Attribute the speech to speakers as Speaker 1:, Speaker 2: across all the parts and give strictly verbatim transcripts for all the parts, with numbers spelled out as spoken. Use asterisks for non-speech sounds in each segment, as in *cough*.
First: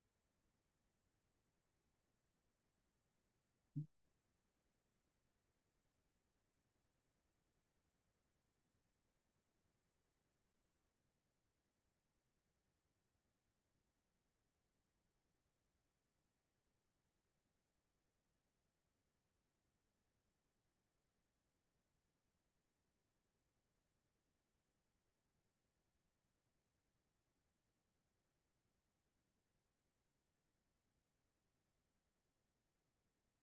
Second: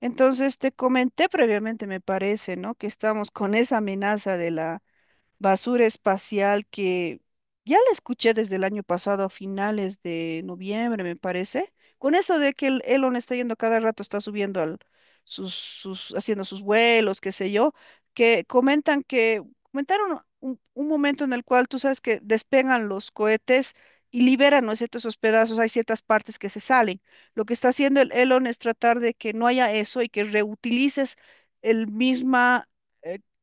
Speaker 1: Entonces, te comenté previamente, me parece, ¿no? Que estamos con esa amenaza de la basura espacial que ya la escuché desde el año pasado a finales de noviembre, me parece, con esto de que el Elon está yendo cada rato, está subiendo al, sus, sus, haciendo sus vuelos, qué sé yo, que comentan que, comentaron un, un momento en el cual tú sabes que despegan los cohetes. Y liberan, ¿no es cierto?, esos pedazos, hay ciertas partes que se salen. Lo que está haciendo el Elon es tratar de que no haya eso y que reutilices el mismo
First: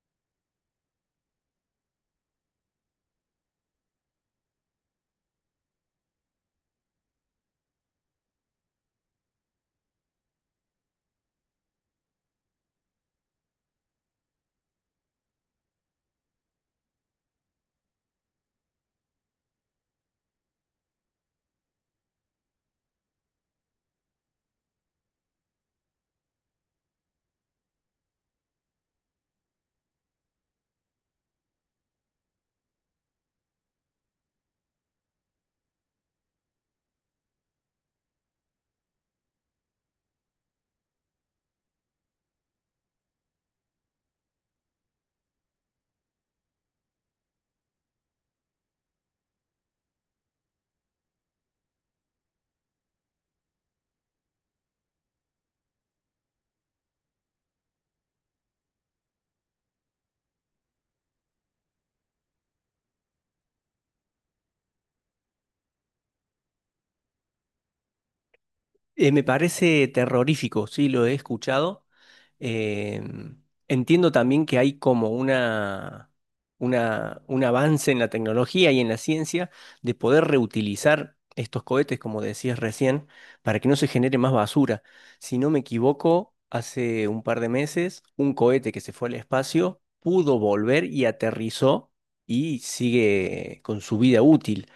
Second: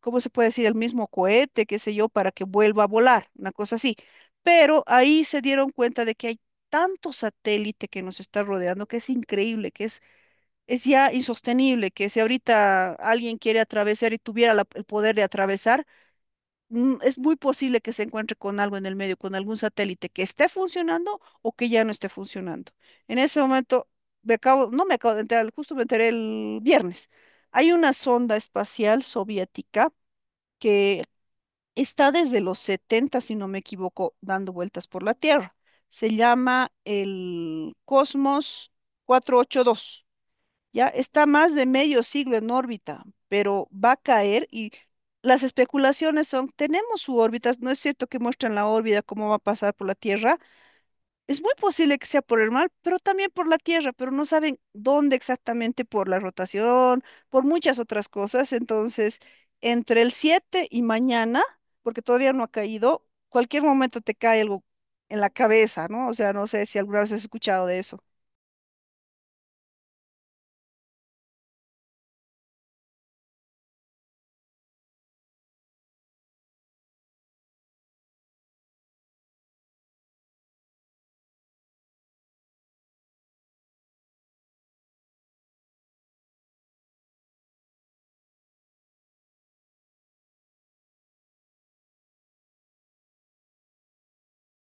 Speaker 1: ¿cómo se puede decir? El mismo cohete, qué sé yo, para que vuelva a volar, una cosa así. Pero ahí se dieron cuenta de que hay tanto satélite que nos está rodeando que es increíble, que es, es ya insostenible, que si ahorita alguien quiere atravesar y tuviera la- el poder de atravesar, mm, es muy posible que se encuentre con algo en el medio, con algún satélite que esté funcionando o que ya no esté funcionando. En ese momento, me acabo, no me acabo de enterar, justo me enteré el viernes. Hay una sonda espacial soviética que está desde los setenta si no me equivoco, dando vueltas por la Tierra. Se llama el Cosmos cuatrocientos ochenta y dos. Ya está más de medio siglo en órbita, pero va a caer y las especulaciones son, tenemos su órbita, no es cierto que muestran la órbita, cómo va a pasar por la Tierra, es muy posible que sea por el mar, pero también por la tierra, pero no saben dónde exactamente por la rotación, por muchas otras cosas. Entonces, entre el siete y mañana, porque todavía no ha caído, cualquier momento te cae algo en la cabeza, ¿no? O sea, no sé si alguna vez has escuchado de eso.
Speaker 2: Eh, me parece terrorífico, sí, lo he escuchado. Eh, Entiendo también que hay como una, una, un avance en la tecnología y en la ciencia de poder reutilizar estos cohetes, como decías recién, para que no se genere más basura. Si no me equivoco, hace un par de meses, un cohete que se fue al espacio pudo volver y aterrizó y sigue con su vida útil.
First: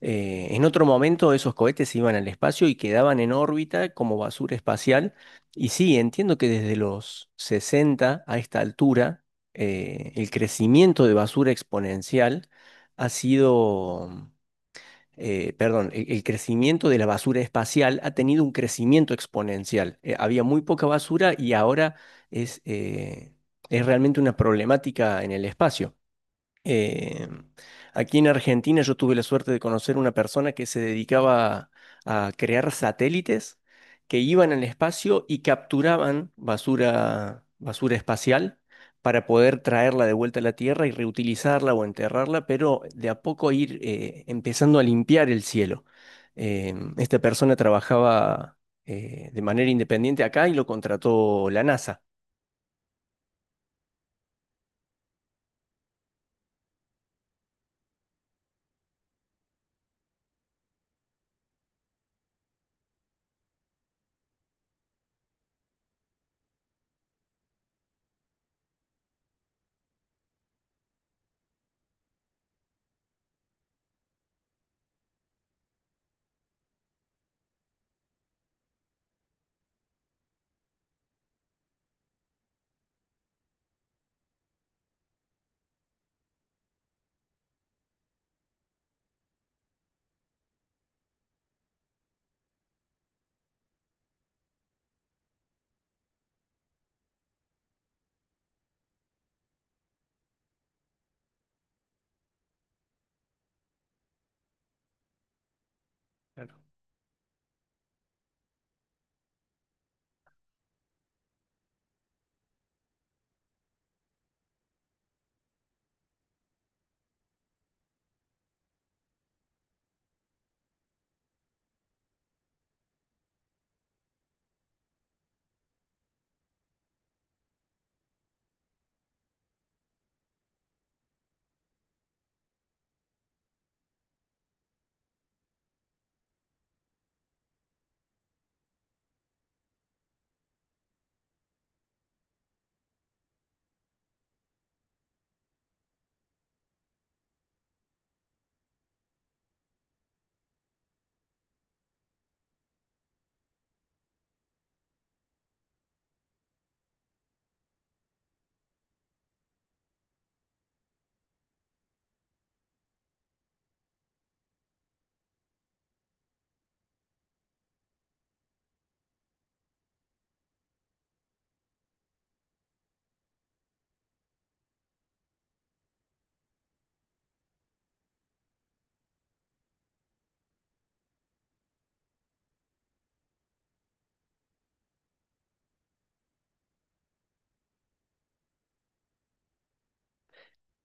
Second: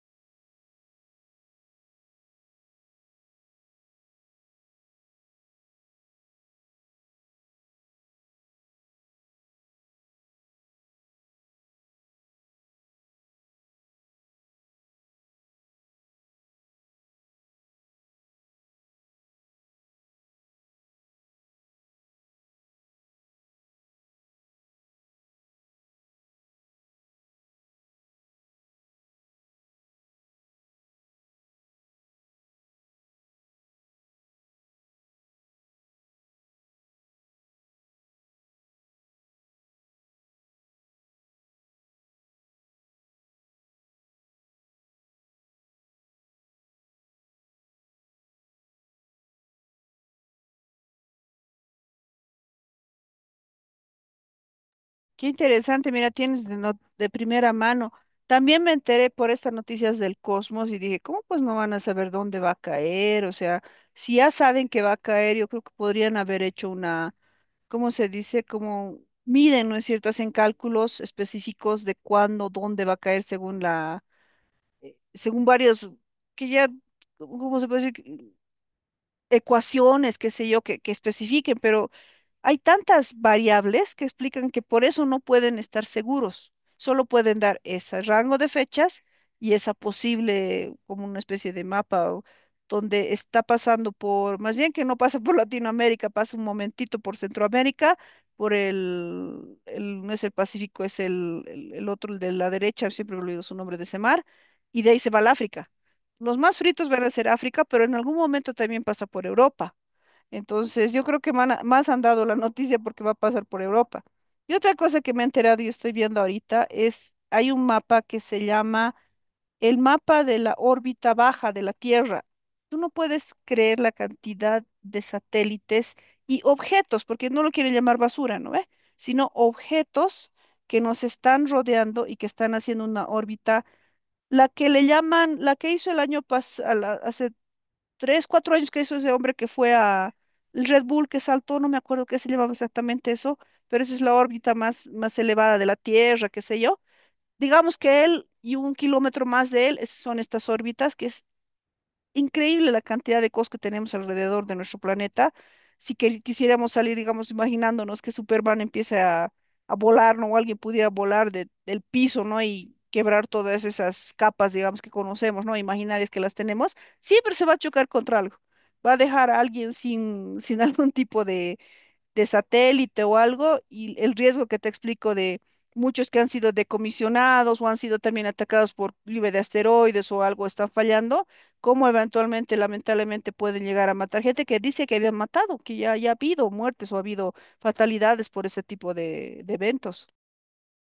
Speaker 2: Eh, en otro momento esos cohetes iban al espacio y quedaban en órbita como basura espacial. Y sí, entiendo que desde los sesenta a esta altura, eh, el crecimiento de basura exponencial ha sido, eh, perdón, el, el crecimiento de la basura espacial ha tenido un crecimiento exponencial. Eh, había muy poca basura y ahora es, eh, es realmente una problemática en el espacio. Eh, Aquí en Argentina yo tuve la suerte de conocer una persona que se dedicaba a crear satélites que iban al espacio y capturaban basura, basura espacial para poder traerla de vuelta a la Tierra y reutilizarla o enterrarla, pero de a poco ir eh, empezando a limpiar el cielo. Eh, esta persona trabajaba eh, de manera independiente acá y lo contrató la NASA.
Speaker 1: Qué interesante, mira, tienes de, not- de primera mano. También me enteré por estas noticias del Cosmos y dije, ¿cómo pues no van a saber dónde va a caer? O sea, si ya saben que va a caer, yo creo que podrían haber hecho una, ¿cómo se dice? Como miden, ¿no es cierto? Hacen cálculos específicos de cuándo, dónde va a caer según la, según varios, que ya, ¿cómo se puede decir? Ecuaciones, qué sé yo, que, que especifiquen, pero hay tantas variables que explican que por eso no pueden estar seguros. Solo pueden dar ese rango de fechas y esa posible, como una especie de mapa, o donde está pasando por, más bien que no pasa por *laughs* Latinoamérica, pasa un momentito por Centroamérica, por el, el- no es el Pacífico, es el, el, el otro, el de la derecha, siempre he olvidado su nombre de ese mar, y de ahí se va al África. Los más
Speaker 2: Claro.
Speaker 1: fritos van a ser África, pero en algún momento también pasa por Europa. Entonces, yo creo que man- más han dado la noticia porque va a pasar por Europa. Y otra cosa que me he enterado y estoy viendo ahorita es, hay un mapa que se llama el mapa de la órbita baja de la Tierra. Tú no puedes creer la cantidad de satélites y objetos, porque no lo quieren llamar basura, ¿no ve? Sino objetos que nos están rodeando y que están haciendo una órbita, la que le llaman, la que hizo el año pasado, tres, cuatro años que hizo ese hombre que fue a el Red Bull que saltó, no me acuerdo qué se llamaba exactamente eso, pero esa es la órbita más, más elevada de la Tierra, qué sé yo. Digamos que él y un kilómetro más de él, esas son estas órbitas que increíble la cantidad de cosas que tenemos alrededor de nuestro planeta. Si que- quisiéramos salir, digamos, imaginándonos que Superman empiece a, a volar, ¿no? O alguien pudiera volar de- del piso, ¿no? Y quebrar todas esas capas, digamos, que conocemos, ¿no? Imaginarias que las tenemos, siempre se va a chocar contra algo. Va a dejar a alguien sin, sin *laughs* algún tipo de satélite o algo, y el riesgo que te explico de muchos que han sido decomisionados o han sido también atacados por lluvia de asteroides o algo, están fallando, cómo eventualmente, lamentablemente, pueden llegar a matar gente que dice que habían matado, que ya, ya ha habido muertes o ha habido fatalidades por ese tipo de de eventos.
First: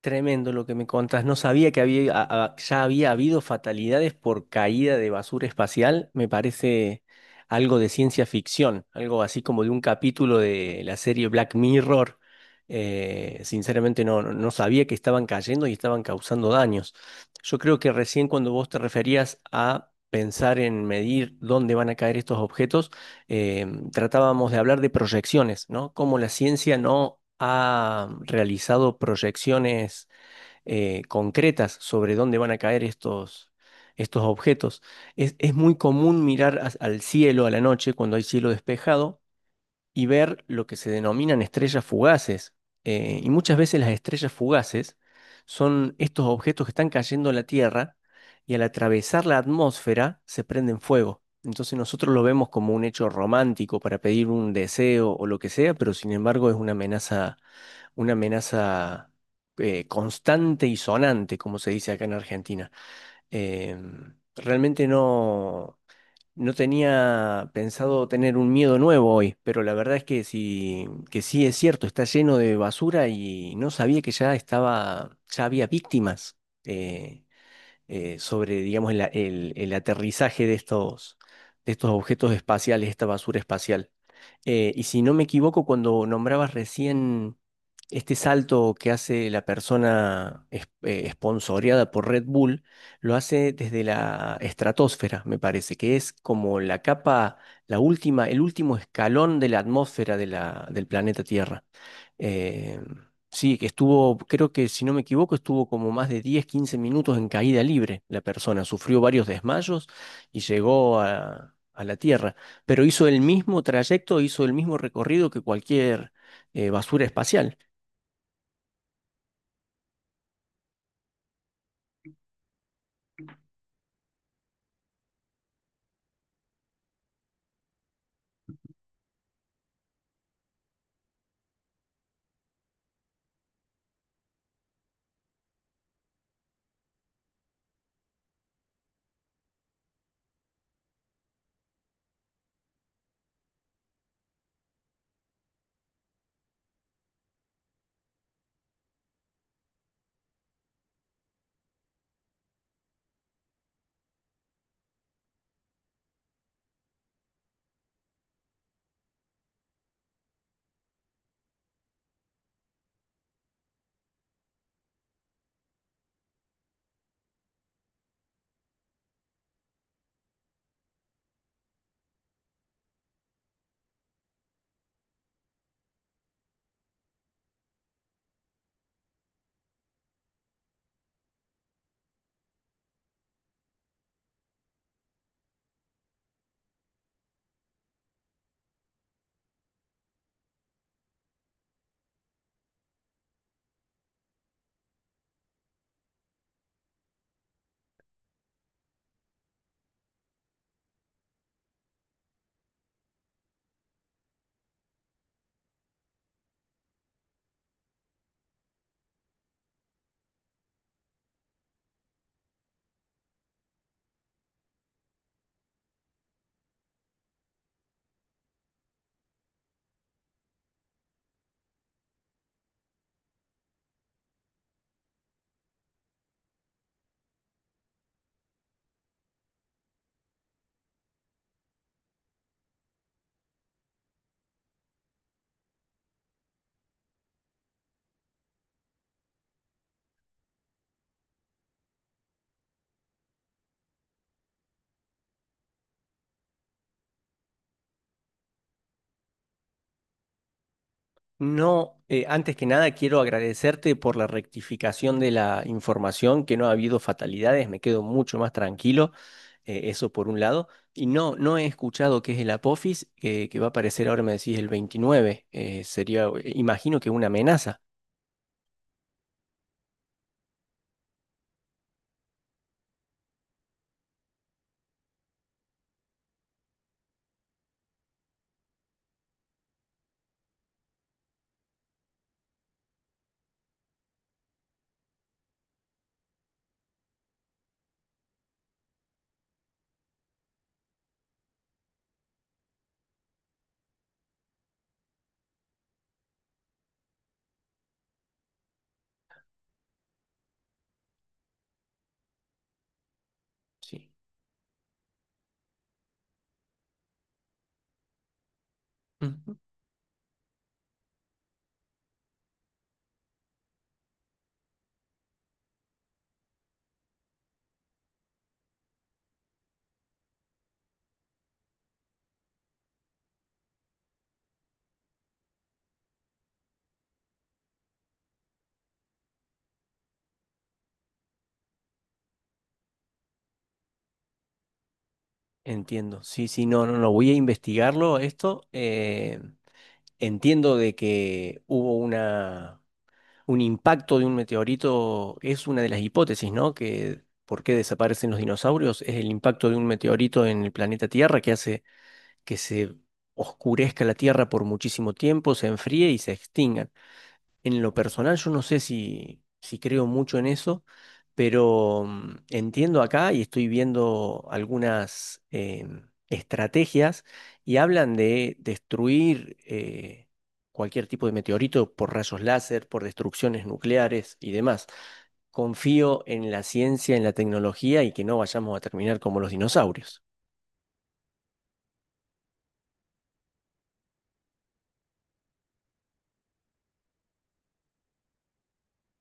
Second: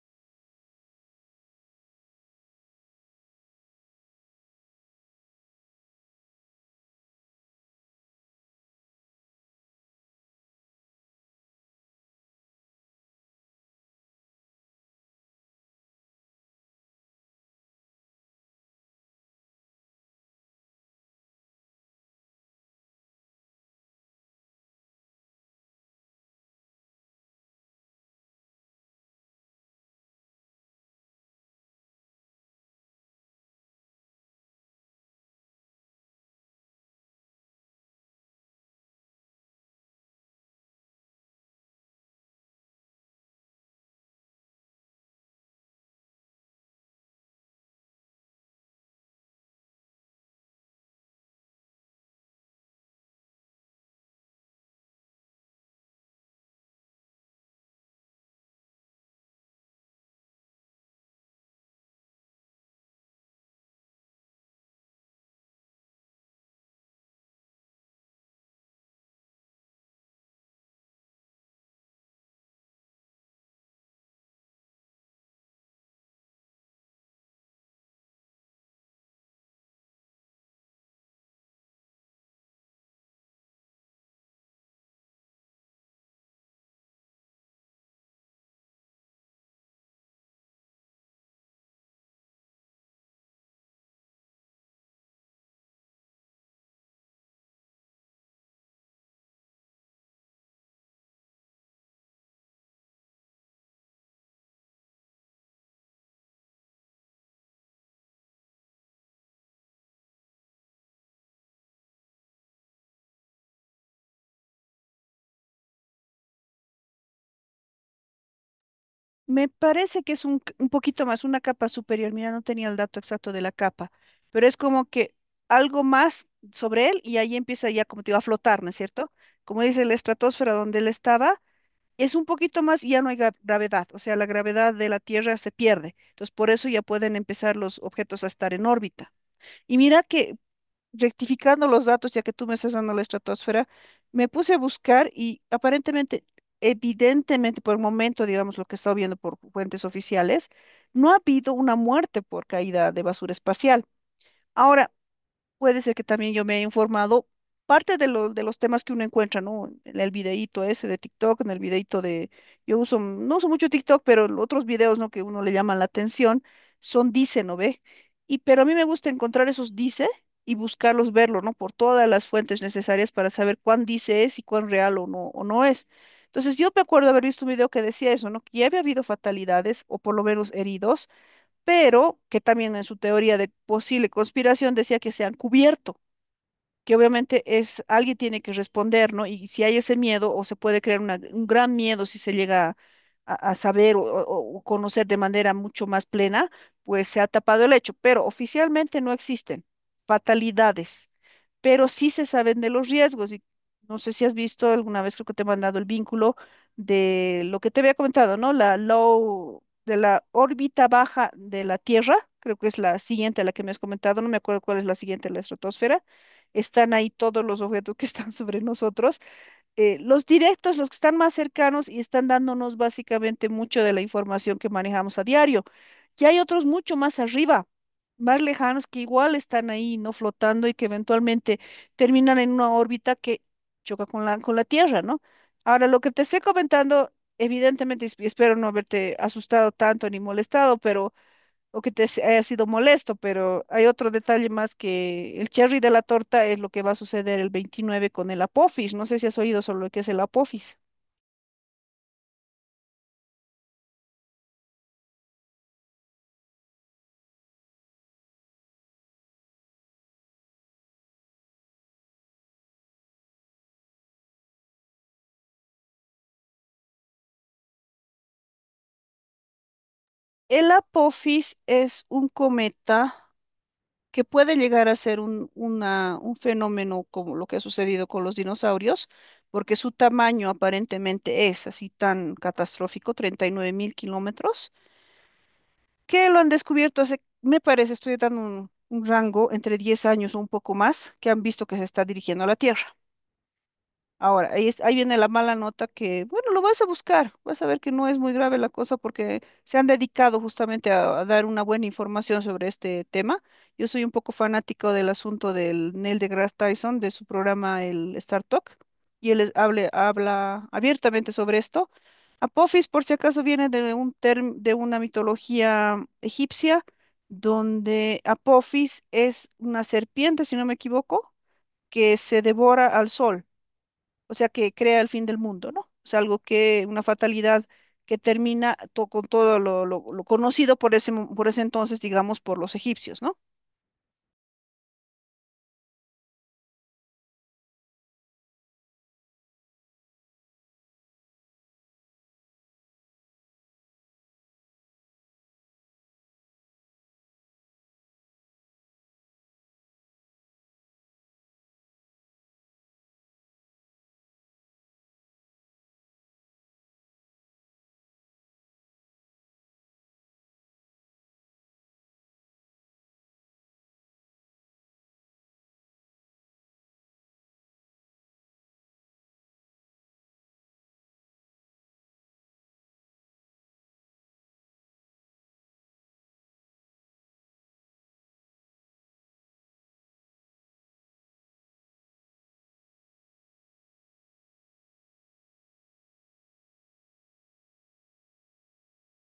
Speaker 2: Tremendo lo que me contás. No sabía que había, a- a- ya había habido fatalidades por caída de basura espacial. Me parece algo de ciencia ficción, algo así como de un capítulo de la serie Black Mirror. Eh, sinceramente no, no no sabía que estaban cayendo y estaban causando daños. Yo creo que recién cuando vos te referías a pensar en medir dónde van a caer estos objetos, eh, tratábamos de hablar de proyecciones, ¿no? Cómo la ciencia no ha realizado proyecciones eh, concretas sobre dónde van a caer estos, estos objetos. Es, es muy común mirar as- al cielo a la noche cuando hay cielo despejado y ver lo que se denominan estrellas fugaces. Eh, y muchas veces las estrellas fugaces son estos objetos que están cayendo a la Tierra y al atravesar la atmósfera se prenden fuego. Entonces nosotros lo vemos como un hecho romántico para pedir un deseo o lo que sea, pero sin embargo es una amenaza, una amenaza eh, constante y sonante, como se dice acá en Argentina. Em, realmente no. No tenía pensado tener un miedo nuevo hoy, pero la verdad es que sí, que sí es cierto, está lleno de basura y no sabía que ya estaba, ya había víctimas. Eh, eh, Sobre, digamos, el, a- el- el aterrizaje de estos, de estos objetos espaciales, esta basura espacial. Eh, y si no me equivoco, cuando nombrabas recién este salto que hace la persona es- eh, esponsoreada por Red Bull, lo hace desde la estratosfera, me parece, que es como la capa, la última, el último escalón de la atmósfera de la, del planeta Tierra. Eh, sí, que estuvo, creo que si no me equivoco, estuvo como más de diez, quince minutos en caída libre la persona. Sufrió varios desmayos y llegó a, a la Tierra. Pero hizo el mismo trayecto, hizo el mismo recorrido que cualquier eh, basura espacial.
Speaker 1: Me parece que es un, c- un poquito más, una capa superior. Mira, no tenía el dato exacto de la capa, pero es como que algo más sobre él y ahí empieza ya, como te digo, a flotar, ¿no es cierto? Como dice la estratosfera donde él estaba, es un poquito más y ya no hay gra- gravedad, o sea, la gravedad de la Tierra se pierde. Entonces, por eso ya pueden empezar los objetos a estar en órbita. Y mira que rectificando los datos, ya que tú me estás dando la estratosfera, me puse a buscar y aparentemente, evidentemente, por el momento, digamos, lo que he estado viendo por fuentes oficiales, no ha habido una muerte por caída de basura espacial. Ahora, puede ser que también yo me he informado parte de, lo- de los temas que uno encuentra, ¿no? En el videíto ese de TikTok, en el videíto de... Yo uso, no uso mucho TikTok, pero los otros videos, ¿no? Que uno le llaman la atención, son dice, ¿no ve? Y pero a mí me gusta encontrar esos dice y buscarlos, verlo, ¿no? Por todas las fuentes necesarias para saber cuán dice es y cuán real o no, o no es. Entonces yo me acuerdo haber visto un video que decía eso, ¿no? Que ya había habido fatalidades o por lo menos heridos pero que también en su teoría de posible conspiración decía que se han cubierto, que obviamente es alguien tiene que responder, ¿no? Y si hay ese miedo, o se puede crear una- un gran miedo si se llega a, a saber o, o- o conocer de manera mucho más plena, pues se ha tapado el hecho, pero oficialmente no existen fatalidades pero sí se saben de los riesgos. Y no sé si has visto alguna vez, creo que te he mandado el vínculo de lo que te había comentado, ¿no? La low, de la órbita baja de la Tierra, creo que es la siguiente a la que me has comentado, no me acuerdo cuál es la siguiente, la estratosfera. Están ahí todos los objetos que están *laughs* sobre nosotros eh, los directos, los que están más cercanos y están dándonos básicamente mucho de la información que manejamos a diario. Y hay otros mucho más arriba, más lejanos, que igual están ahí, ¿no? Flotando y que eventualmente terminan en una órbita que choca con la, con la Tierra, ¿no? Ahora, lo que te estoy comentando, evidentemente, y espero no haberte asustado tanto ni molestado, pero o que te s- haya sido molesto, pero hay otro detalle más que el cherry de la torta es lo que va a suceder el veintinueve con el Apophis. No sé si has oído sobre lo que es el Apophis.
Speaker 2: No, eh, antes que nada quiero agradecerte por la rectificación de la información, que no ha habido fatalidades, me quedo mucho más tranquilo, eh, eso por un lado. Y no, no he escuchado qué es el Apophis, eh, que va a aparecer ahora, me decís, el veintinueve. Eh, sería, eh, imagino que una amenaza.
Speaker 1: El Apophis es un cometa que puede llegar a ser un, una- un fenómeno como lo que ha sucedido con los dinosaurios, porque su tamaño aparentemente es así tan catastrófico, 39 mil kilómetros, que lo han descubierto hace, me parece, estoy dando un, un rango entre diez años o un poco más, que han visto que se está dirigiendo a la Tierra. Ahora, ahí, es- ahí viene la mala nota que, bueno, lo vas a buscar, vas a ver que no es muy grave la cosa porque se han dedicado justamente a, a dar una buena información sobre este tema. Yo soy un
Speaker 2: Sí.
Speaker 1: poco fanático del asunto del Neil deGrasse Tyson, de su programa el Star Talk, y él es-
Speaker 2: Ujú.
Speaker 1: hable- habla abiertamente sobre esto. Apophis, por si acaso, viene de un term- de una mitología egipcia donde Apophis es una serpiente, si no me equivoco, que se devora al sol o sea, que crea el fin del mundo, ¿no? Es algo que, una fatalidad que termina to- con todo lo, lo- lo conocido por ese, mo- por ese entonces, digamos, por los egipcios, ¿no?
Speaker 2: Entiendo. Sí, sí, no, no, no, voy a investigarlo esto. Eh, entiendo de que hubo una un impacto de un meteorito es una de las hipótesis, ¿no? Que por qué desaparecen los dinosaurios es el impacto de un meteorito en el planeta Tierra que hace que se oscurezca la Tierra por muchísimo tiempo, se enfríe y se extingan. En lo personal, yo no sé si, si creo mucho en eso, pero mm, entiendo acá y estoy viendo algunas em, estrategias y hablan de destruir eh, cualquier tipo de meteorito por rayos láser, por destrucciones nucleares y demás. Confío en la ciencia, en la tecnología y que no vayamos a terminar como los dinosaurios.